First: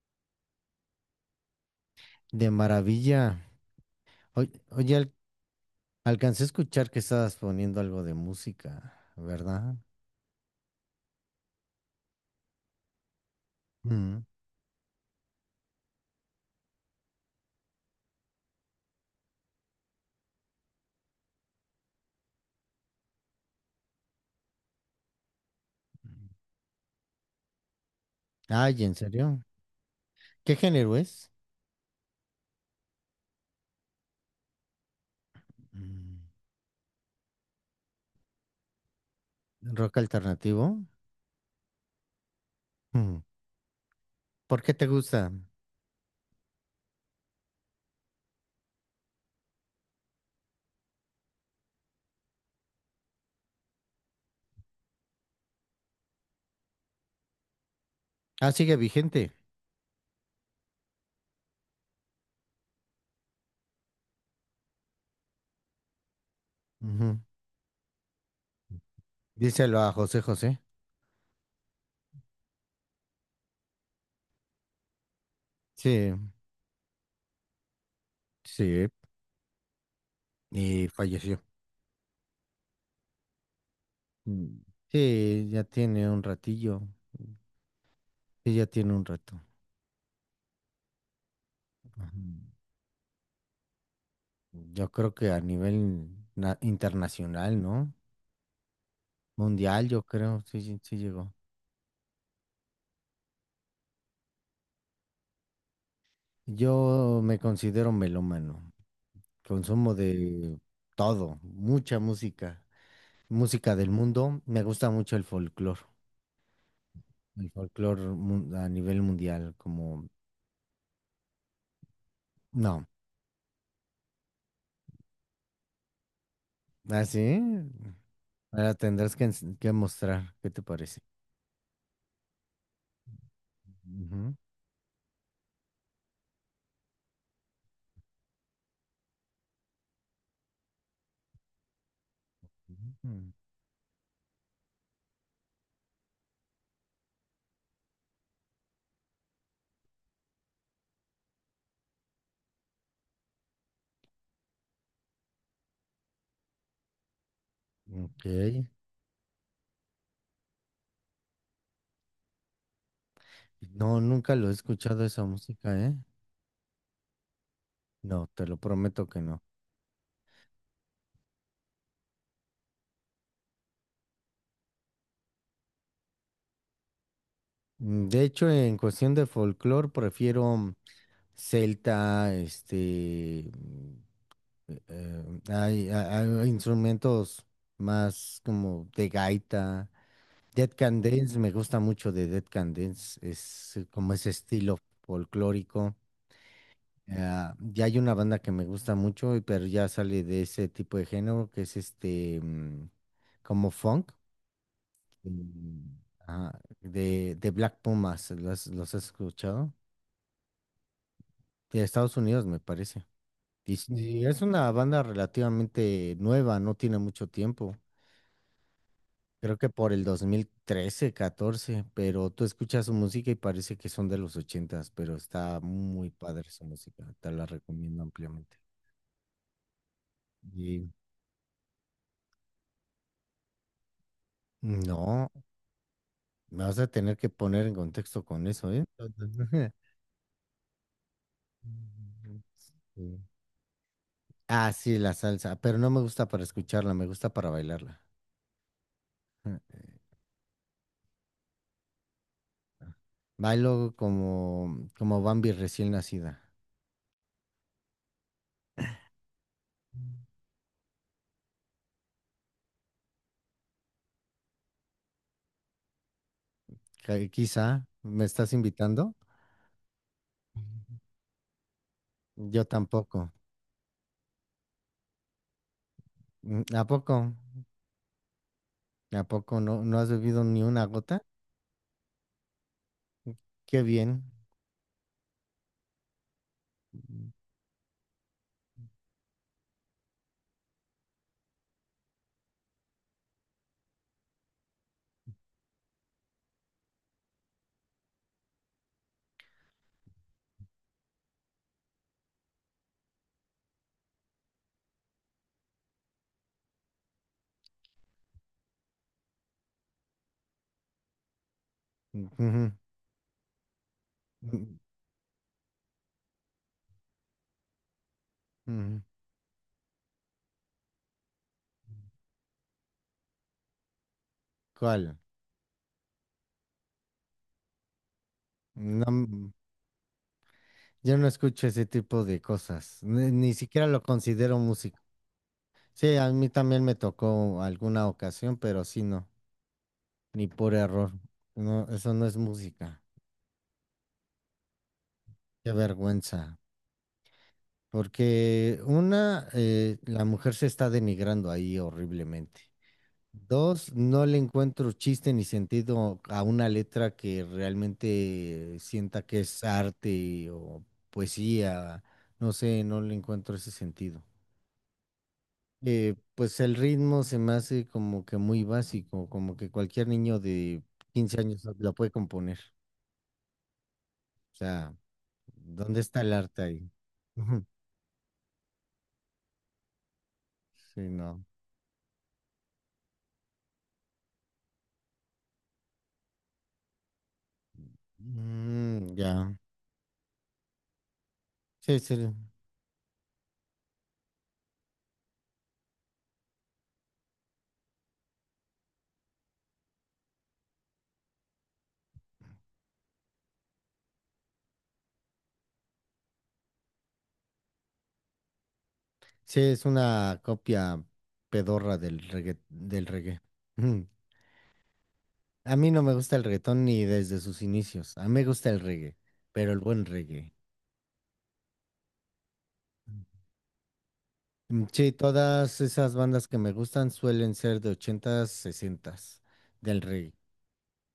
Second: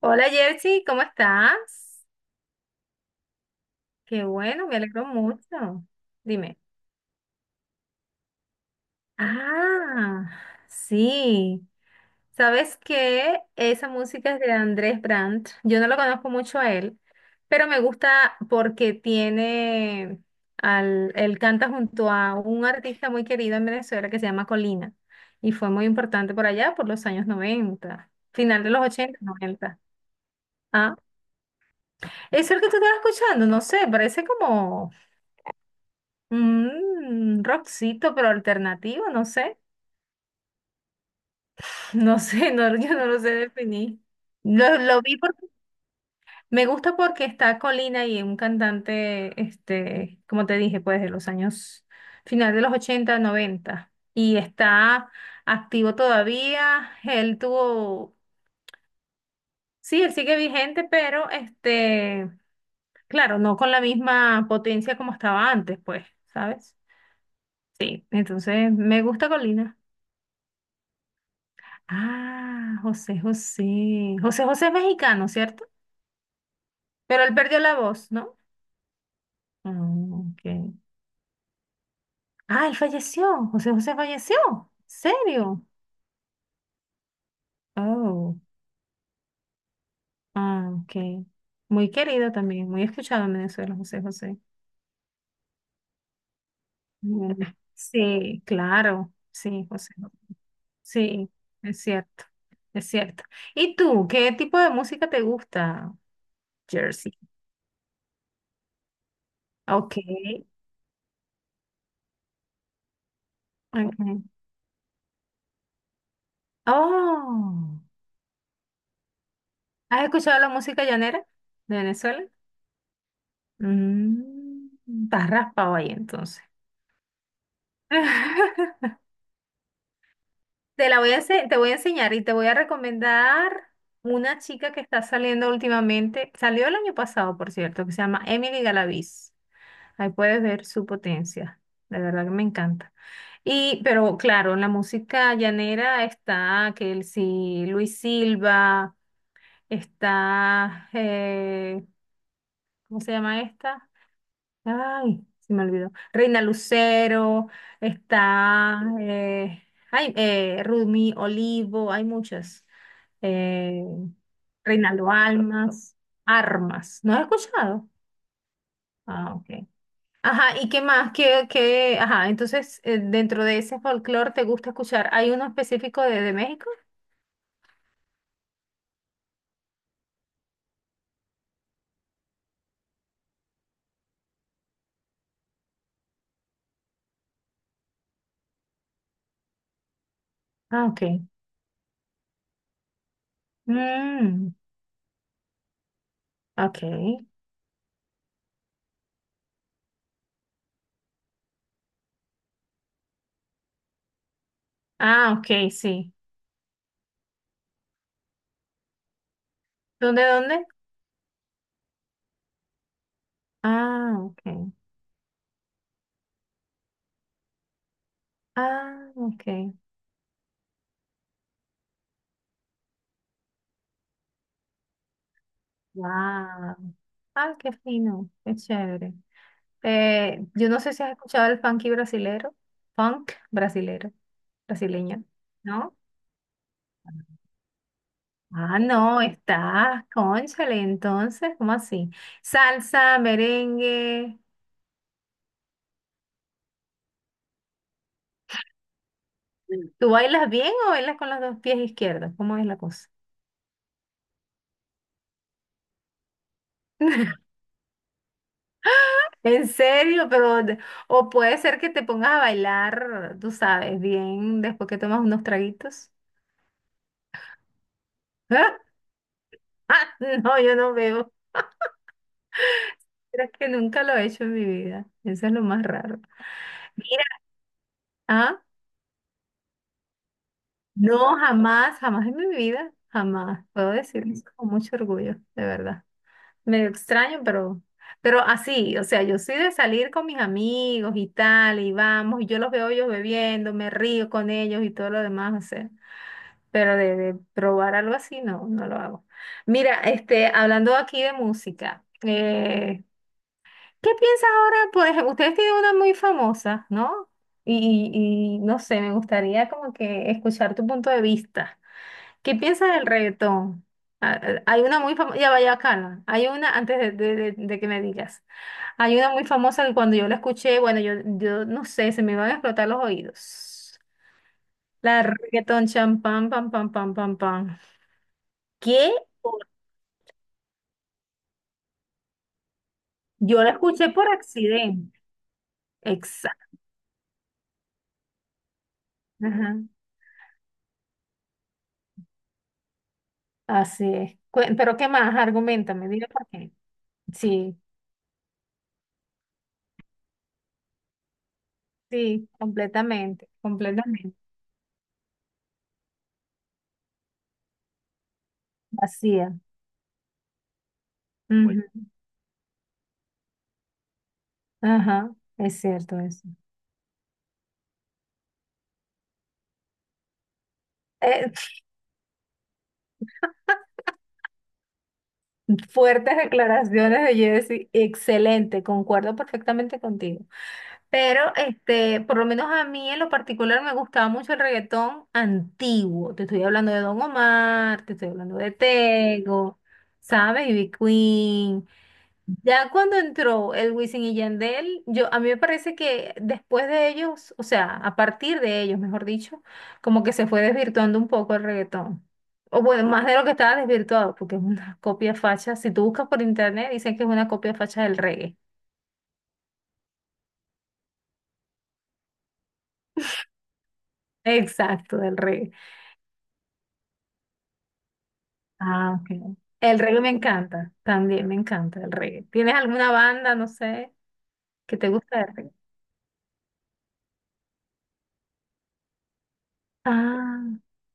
Hola Jersey, ¿cómo estás? De maravilla. Qué bueno, me Oye, alegro mucho. alcancé a Dime. escuchar que estabas poniendo algo de música, ¿verdad? Ah, sí. ¿Sabes qué? Esa Mm. música es de Andrés Brandt. Yo no lo conozco mucho a él, pero me gusta porque tiene él canta junto a un artista muy querido en Venezuela que se llama Colina y fue muy importante por allá por los años 90, final de Ay, los ¿en 80, serio? 90. ¿Qué Ah, género es? eso es el que tú estás escuchando, no sé, parece como Mm. Rockcito, pero alternativo, no sé. ¿Rock alternativo? No sé, no, yo no Mm. lo sé definir. ¿Por qué Lo, te lo vi gusta? porque me gusta porque está Colina y es un cantante, este, como te dije, pues de los años final de los 80, noventa. Y está activo todavía. Él tuvo, Ah, sigue vigente. sí, él sigue vigente, pero este, claro, no con la misma potencia como estaba antes, pues, ¿sabes? Ujú. Sí, entonces me gusta Colina. Díselo a José José. Ah, José José. José José es mexicano, ¿cierto? Sí, Pero él perdió la voz, ¿no? sí. Ah, ok. Y falleció. Ah, él falleció. José José falleció. Mm. Sí, ya ¿Serio? tiene un ratillo. Oh, Sí, ya tiene un rato. ah, ok. Muy Ujú. querido también, muy escuchado en Venezuela, José José. Yo creo que a nivel Mm, internacional, ¿no? sí, claro. Sí, Mundial, José. yo creo, sí, sí, sí Sí, llegó. es cierto. Es cierto. ¿Y tú, qué tipo de música te gusta, Jersey? Yo me considero melómano, consumo Ok. de todo, mucha música, música del Ok. mundo. Me gusta mucho el folclore, Oh. A nivel mundial, ¿Has como, escuchado la música llanera de Venezuela? no, Mm, Estás raspado ahí entonces. así, ahora tendrás que, que mostrar, ¿qué te Te la parece? voy a, ense- te voy a enseñar y te voy a recomendar Ujú, una chica que está saliendo últimamente. Salió el año pasado, por cierto, que se llama Emily Galaviz. Ahí puedes ver su potencia. De verdad que me encanta. ujú. Y, pero claro, en la música llanera está Kelsey, Luis Silva, está, ¿cómo se llama esta? Ay, se me olvidó. Reina Lucero, Ok, está, ay, Rumi Olivo, hay muchas. Eh, no, nunca lo he escuchado Reinaldo esa música, ¿eh? Almas, Armas. ¿No has escuchado? No, te lo prometo que Ah, no. ok. Ajá, ¿y qué más? ¿Qué, qué? Ajá, entonces, dentro de ese folclore te gusta escuchar. ¿Hay uno específico de México? De hecho, en cuestión de folclore, prefiero... celta, este, hay instrumentos más como de gaita. Dead Ah, Can ok. Dance, me gusta mucho de Dead Can Dance, es como ese Mm, estilo folclórico. ok. Ah, ya hay una banda que me gusta mucho, pero ya sale de ese tipo de género, que es este, como funk, Ah, ok, mm, sí. ajá, de Black Pumas, ¿los has escuchado? ¿Dónde, dónde? De Estados Unidos, me parece. Y Ah, sí, es ok. una banda relativamente nueva, no tiene mucho tiempo. Ah, ok. Creo que por el 2013, 14, pero tú escuchas su música y parece que son de los 80s, pero está muy padre su Wow. música, te la Ah, qué recomiendo fino, qué ampliamente. chévere. Yo no Y sé si has escuchado el funky brasilero, funk brasilero, brasileño, no, ¿no? me vas a tener que poner en contexto con eso, Ah, ¿eh? no, estás, cónchale, entonces, ¿cómo así? Salsa, Sí. merengue. Ah, sí, la salsa, pero no me gusta para escucharla, me gusta para bailarla. ¿Tú bailas bien o bailas con los dos pies izquierdos? ¿Cómo es la cosa? Bailo como Bambi recién nacida. En serio, o puede ser que te pongas a bailar, tú sabes, bien después que tomas unos traguitos. Quizá, ¿me estás invitando? Ah, no, yo no veo. Yo tampoco. Pero es que nunca lo he hecho en mi vida. Eso es lo más raro. ¿A Mira, poco? ah, ¿A poco no, no has bebido ni una gota? no, jamás, jamás en mi vida, jamás. Qué Puedo bien. decir eso con mucho orgullo, de verdad. Medio Mm, extraño, pero así, o sea, yo soy de salir con mis amigos y tal, y vamos, y yo los veo ellos bebiendo, me río con ellos y todo lo demás, o sea. Pero de probar algo así, no, no lo hago. Mira, este, hablando aquí de música, ¿qué piensas ahora? Pues ustedes tienen una muy famosa, ¿no? Y no sé, me gustaría como que escuchar tu punto de vista. ¿Qué ujú, piensas del reggaetón? Mm, Hay una muy famosa, ya vaya calma. Hay una, antes de que me digas, ujú. hay una muy famosa que cuando yo la escuché, bueno, yo no sé, se me iban a explotar los oídos. La ¿Cuál? de reggaetón champán, pam, pam, pam, pam, pam. No, ¿Qué? Yo no escucho ese tipo de cosas. Ni Yo la siquiera lo escuché por considero música. accidente. Sí, a mí Exacto. también me tocó alguna ocasión, pero sí no, ni por error. No, eso no es música. Así es. Pero ¿qué más? Qué Argumentame, dime vergüenza. por qué. Sí, Porque una, la mujer se está denigrando ahí sí, horriblemente. completamente, Dos, no le completamente. encuentro chiste ni sentido a una letra que realmente sienta que Vacía. es arte o Bueno, poesía. ujú. No sé, no le encuentro ese sentido. Ajá, es Eh, cierto eso. pues el ritmo se me hace como que muy básico, como que cualquier niño de quince Eh, años lo puede componer. O sea, ¿dónde está el Fuertes arte ahí? declaraciones de Ujú. Jesse, excelente, concuerdo perfectamente contigo. Sí, Pero no. este, por lo menos a mí en lo particular me gustaba mucho el reggaetón antiguo. Te estoy hablando de Don Omar, te estoy hablando de Mm, ya. Tego, ¿sabes? Ivy Queen. Sí, sí. Ya cuando entró el Wisin y Yandel, yo, a mí me parece que después de ellos, o sea, a partir de ellos, mejor dicho, como que se fue desvirtuando un poco el reggaetón. O bueno, más de lo que estaba desvirtuado, porque es una copia facha. Si tú buscas por internet, dicen que es una copia facha del reggae. Sí, es una copia pedorra del reggae, del reggae. Ujú. Exacto, del reggae. A mí no me gusta el reggaetón ni desde sus inicios. A mí me gusta el reggae, Ah, ok. pero el El buen reggae me reggae. encanta, también me encanta el reggae. ¿Tienes alguna banda, no sé, Mm, que te sí, gusta el reggae? todas esas bandas que me gustan suelen ser de 80s 60s del reggae. Ah,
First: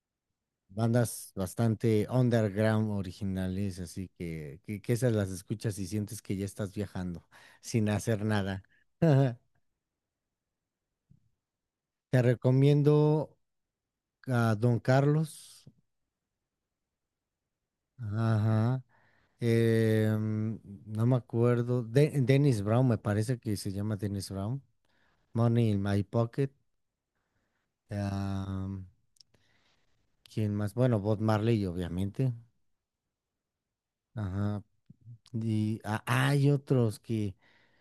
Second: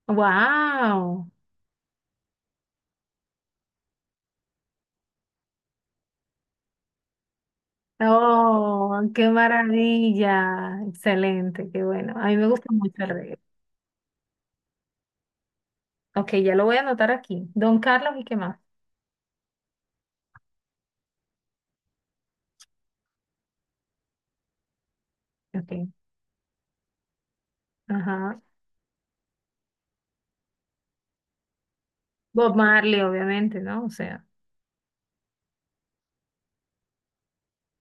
wow. Bandas bastante underground originales, así que esas las escuchas y sientes que ya estás viajando sin hacer nada. Oh, qué maravilla. Excelente, qué bueno. Te A mí me gusta mucho el recomiendo reggae. a Don Carlos. Ok, ya lo voy a anotar aquí. Don Carlos y qué más. Ajá. No me acuerdo. Dennis Brown, me parece que se llama Dennis Brown. Money in Ok, My Pocket. ajá. ah, ¿Quién más? Bueno, Bob Marley, obviamente. Bob Marley, obviamente, ¿no? O sea, Ajá. Y hay otros que.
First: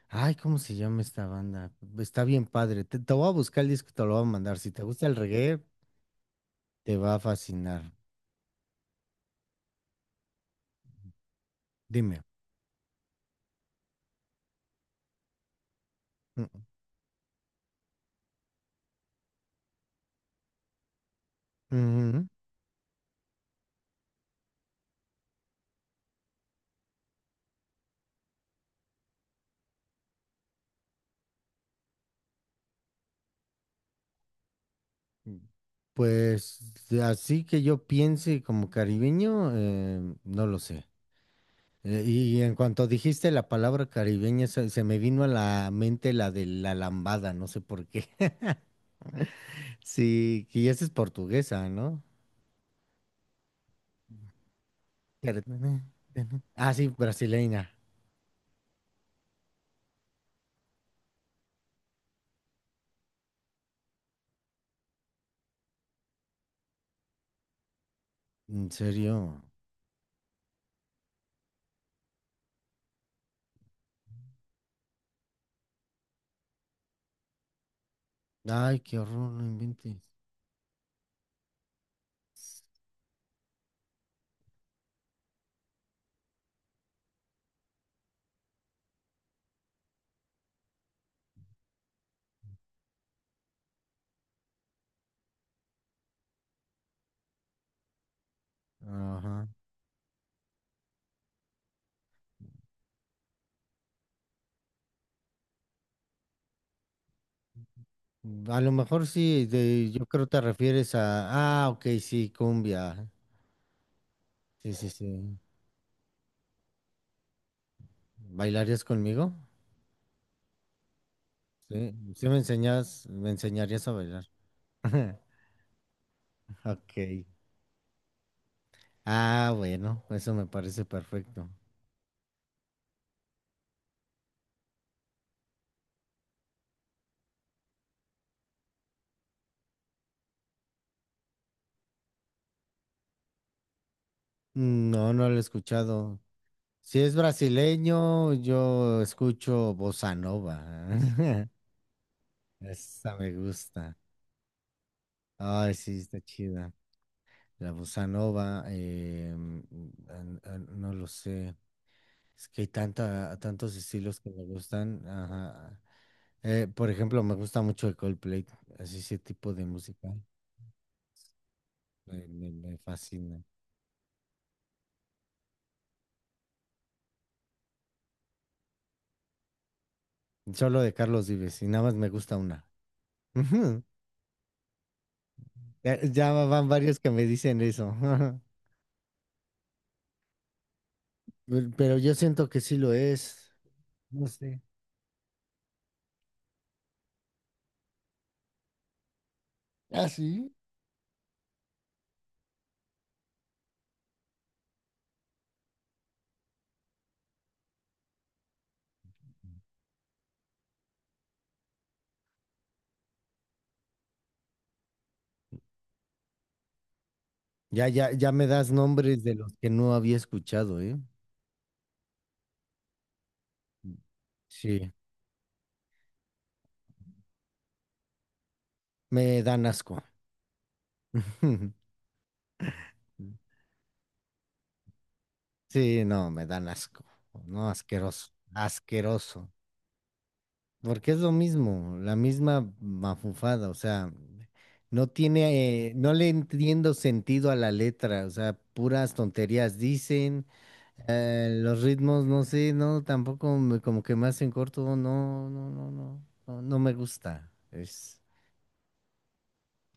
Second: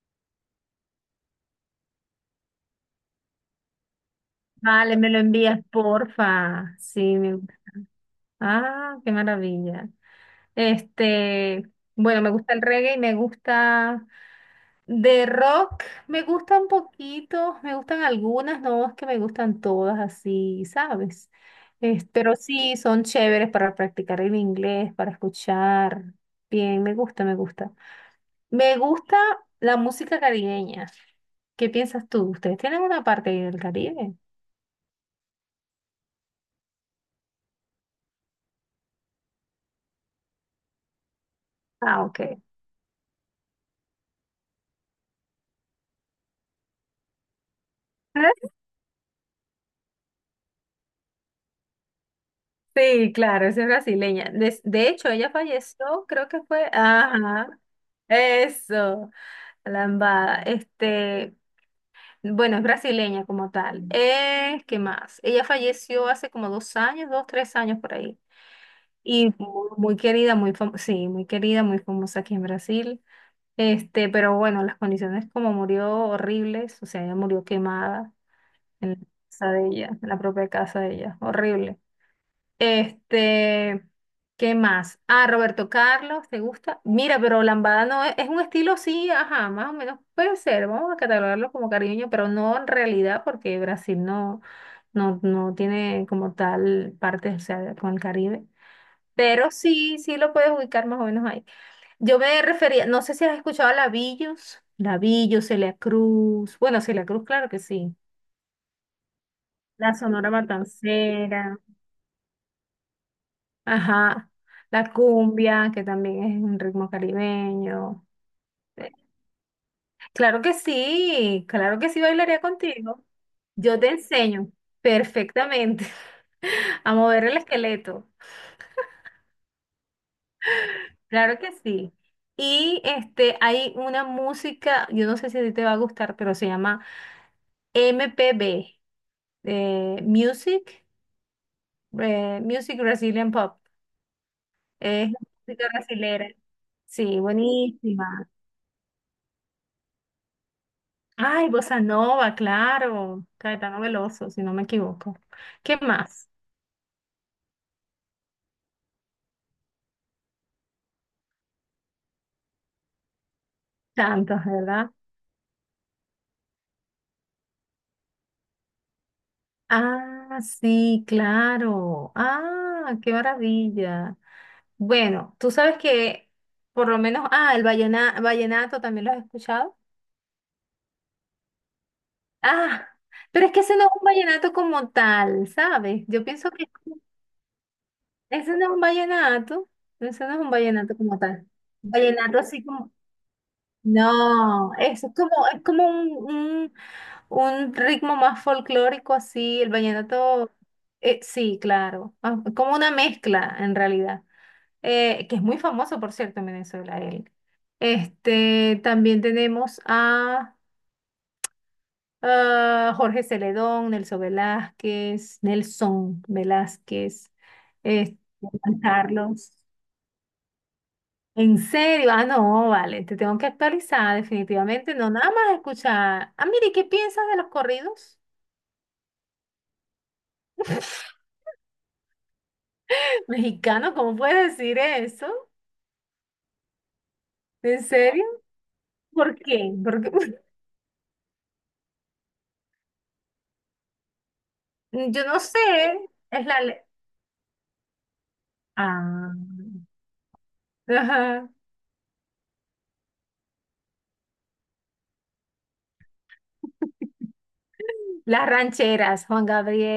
Ay, ¿cómo se llama esta banda? Está bien padre. Te voy a buscar el disco y te lo voy a mandar. Si te vale, gusta me el lo envías, reggae, porfa. te va Sí, a me gusta. fascinar. Ah, qué maravilla. Este, bueno, Dime. me gusta el reggae y me gusta. De rock me Mm, gustan poquito me gustan algunas, no es que me gustan todas así, ¿sabes? Ujú. Pero sí, son chéveres para practicar el inglés, para escuchar. Bien, me gusta, me gusta. Me gusta la música caribeña. ¿Qué piensas tú? ¿Ustedes tienen una parte ahí del Caribe? mm, Pues así que yo piense como caribeño, no lo sé. Ah, ok. Y en cuanto dijiste la palabra caribeña, se me vino a la mente la de la lambada, no sé por qué. Sí, que esa es portuguesa, ¿no? Sí, claro, esa es brasileña. De hecho, ella Pero- falleció, creo que fue. Ah, sí, Ajá. brasileña. Eso, la lambada. Este, bueno, es brasileña como tal. ¿Qué más? Ella falleció hace como 2 años, dos, 3 años por ahí. ¿En Y serio? muy querida, muy famosa, sí, muy querida, muy famosa aquí en Brasil. Este, pero bueno, las condiciones como murió horribles, o sea, ella murió quemada Ay, en la qué horror, no casa de ella, inventes. en la propia casa de ella, horrible. Este, ¿qué más? Ah, Roberto Carlos, ¿te gusta? Mira, pero lambada no es, es un estilo, sí, ajá, más o menos puede ser, vamos a catalogarlo como caribeño, pero no en realidad porque Brasil no, no, no tiene como tal parte, o sea, con el Caribe. Ajá. Pero sí, sí lo puedes ubicar más o menos ahí. Yo me refería, no sé si has escuchado a Labillos, Labillos, Celia Cruz, bueno, Celia Cruz, claro que sí. A lo mejor sí, La yo creo Sonora te refieres Matancera. a... Ah, ok, sí, cumbia. Ajá, Sí, sí, la sí. cumbia, que también es un ritmo caribeño. ¿Bailarías Eh, conmigo? Claro que Sí, sí sí me bailaría contigo. enseñas, me Yo enseñarías te a bailar. enseño perfectamente Ok. a mover el esqueleto. Ah, bueno, eso me parece Claro perfecto. que sí. Y este, hay una música, yo no sé si a ti te va a gustar, pero se llama MPB, eh, Music, Music Brazilian Pop. Es No, no lo he música escuchado. brasilera. Si es Sí, buenísima. brasileño, yo escucho bossa nova. Ay, Bossa Nova, Esa claro. me Caetano gusta. Veloso, si no me equivoco. Ay, ¿Qué sí, está más? chida. La bossa nova, no lo sé. Es que hay tantos estilos que me Tantos, ¿verdad? gustan. Ajá. Por ejemplo, me gusta mucho el Coldplay, así ese tipo de música. Ah, sí, claro. Me Ah, qué fascina. maravilla. Bueno, tú sabes que por lo menos, el vallenato también lo has escuchado. Solo de Carlos Vives y nada más me gusta una. Ah, pero es que ese Ujú. no es un vallenato como tal, Ya, ¿sabes? Yo ya pienso van que varios que me dicen eso. ese no es un vallenato, ese no es un vallenato como tal. Pero yo Vallenato siento que así sí lo como es. No sé. no, eso es como un- un ritmo más folclórico así, el Ah, sí. vallenato, sí, claro, como una mezcla en realidad, que es muy famoso, por cierto, en Venezuela él. Este, también tenemos a, Jorge Celedón, Nelson Velázquez, Nelson Velázquez, Ya, ya, este, ya me das Juan nombres de Carlos. los que no había escuchado, ¿eh? En serio, ah, no, vale, te tengo que actualizar Sí, definitivamente, no nada más escuchar. Ah, mire, ¿qué piensas de los corridos me dan asco. mexicanos? ¿Cómo puedes decir eso? Sí, no, me dan asco. No, ¿En serio? asqueroso. ¿Por Asqueroso. qué? Porque Porque es lo mismo, la misma mafufada, o sea, no yo no sé, tiene, no le es la entiendo sentido a la letra, o sea, puras Ah, tonterías dicen, ajá. los ritmos, no sé, no, tampoco como que me hacen corto, no, no, no, no, no, no me gusta. Es, Las rancheras, Juan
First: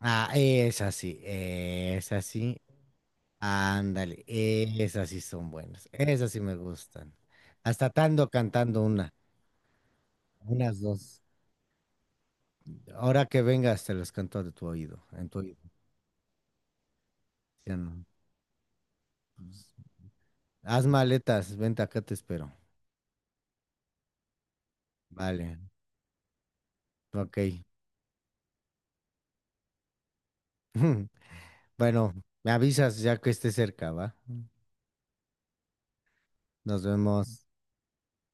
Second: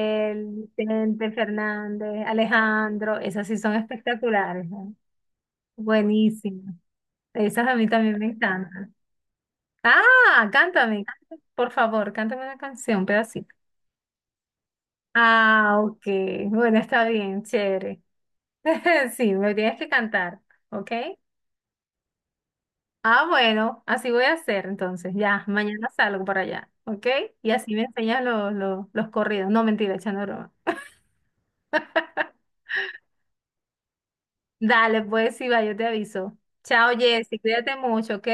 ah, es así, Vicente es Fernández, así, Alejandro, esas sí son ándale, espectaculares, ¿no? esas sí son buenas, esas sí me Buenísimas. gustan. Esas a mí Hasta también me tando cantando encantan. una, Ah, unas cántame, dos. cántame, por favor, cántame una canción, un Ahora que pedacito. vengas, te las canto de tu oído, en tu oído. Ah, ok. Bueno, está bien, Ya chévere. no, Sí, me pues, tienes que cantar, haz ¿ok? maletas, vente acá, te espero. Ah, bueno, así voy a hacer entonces. Ya, Vale, mañana salgo para allá, ¿ok? ok. Y así me enseñas los corridos. No, mentira, echando broma. Bueno, me avisas ya que esté cerca, ¿va? Dale, pues sí, va, yo te aviso. Nos Chao, Jessy, vemos cuídate mucho, ¿ok?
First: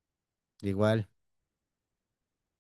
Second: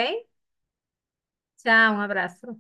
igual. Chao, un abrazo.